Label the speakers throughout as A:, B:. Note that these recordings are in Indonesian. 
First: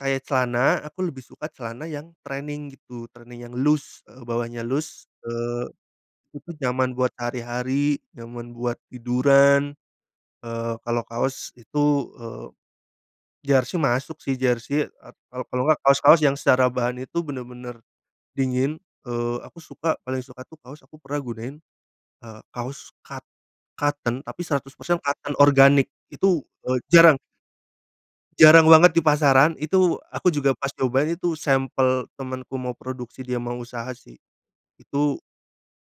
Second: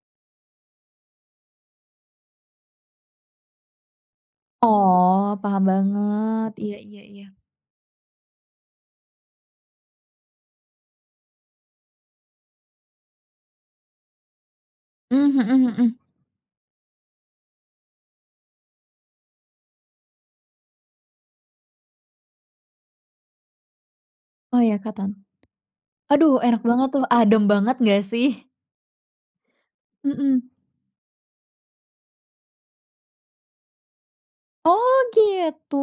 A: Kayak celana, aku lebih suka celana yang training gitu, training yang loose, eee, bawahnya loose,
B: Oh, paham
A: eee,
B: banget.
A: itu
B: Iya
A: nyaman
B: iya
A: buat
B: iya.
A: hari-hari, nyaman buat tiduran. Eee, kalau kaos itu, eee, jersei masuk sih, jersei, eee,
B: Mmm,
A: kalau kalau
B: mhm
A: nggak
B: mhm.
A: kaos-kaos yang secara bahan itu bener-bener dingin. Eee, aku suka, paling suka tuh kaos aku pernah gunain, eee, kaos cot cotton tapi
B: Oh,
A: seratus
B: iya,
A: persen
B: cotton.
A: cotton organik,
B: Aduh,
A: itu,
B: enak
A: eee,
B: banget tuh,
A: jarang.
B: adem banget nggak sih?
A: Jarang banget di pasaran. Itu aku
B: Mhm.
A: juga pas nyobain itu sampel temenku mau produksi, dia mau usaha sih,
B: Oh,
A: itu
B: gitu.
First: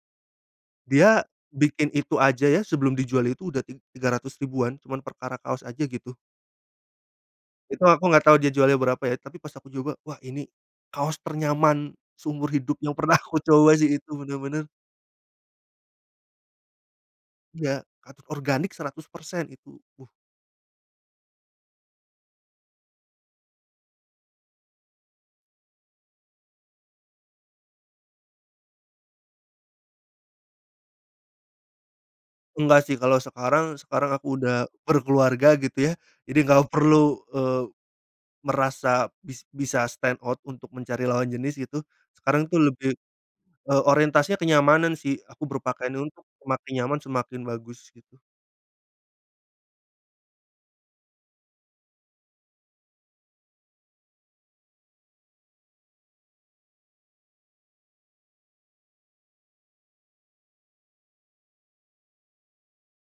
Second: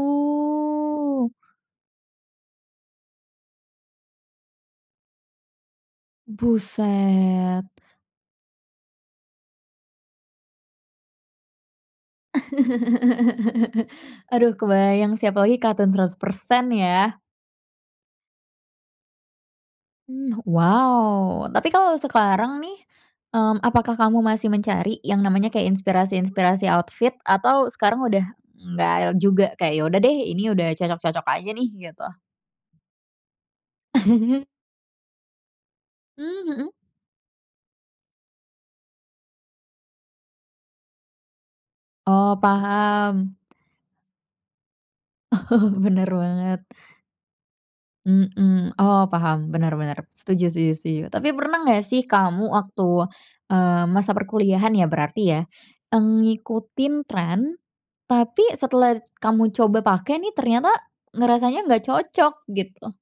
A: dia bikin itu aja ya, sebelum dijual itu udah ti tiga ratus ribuan, cuma perkara kaos aja, gitu.
B: Buset.
A: Itu aku nggak tau dia jualnya berapa ya, tapi pas aku coba, wah, ini kaos ternyaman seumur hidup yang pernah aku coba sih, itu
B: Aduh,
A: bener-bener.
B: kebayang sih apa lagi, cotton 100% ya.
A: Iya, et organik 100% itu tuh.
B: Mmm, wow. Tapi kalo sekarang nih, mmm, apakah kamu masih mencari yang namanya kayak inspirasi-inspirasi outfit atau sekarang udah nggak juga kayak, ya udah deh, ini udah cocok-cocok aja nih, gitu?
A: Enggak sih, kalau sekarang sekarang aku udah berkeluarga, gitu ya. Jadi
B: Mmm,
A: nggak
B: mhm.
A: perlu, eee, merasa bis bisa stand out untuk mencari lawan jenis gitu,
B: Oh,
A: sekarang tuh lebih,
B: paham.
A: eee, orientasinya kenyamanan sih, aku
B: Oh,
A: berpakaian
B: bener
A: untuk
B: banget.
A: semakin nyaman, semakin bagus, gitu.
B: Mhm. Oh, paham, benar benar. Setuju setuju- setuju. Tapi pernah nggak sih kamu waktu, eee, masa perkuliahan ya, berarti ya, mmm, ngikutin trend, tapi setelah kamu coba pake nih, ternyata ngerasanya nggak cocok, gitu?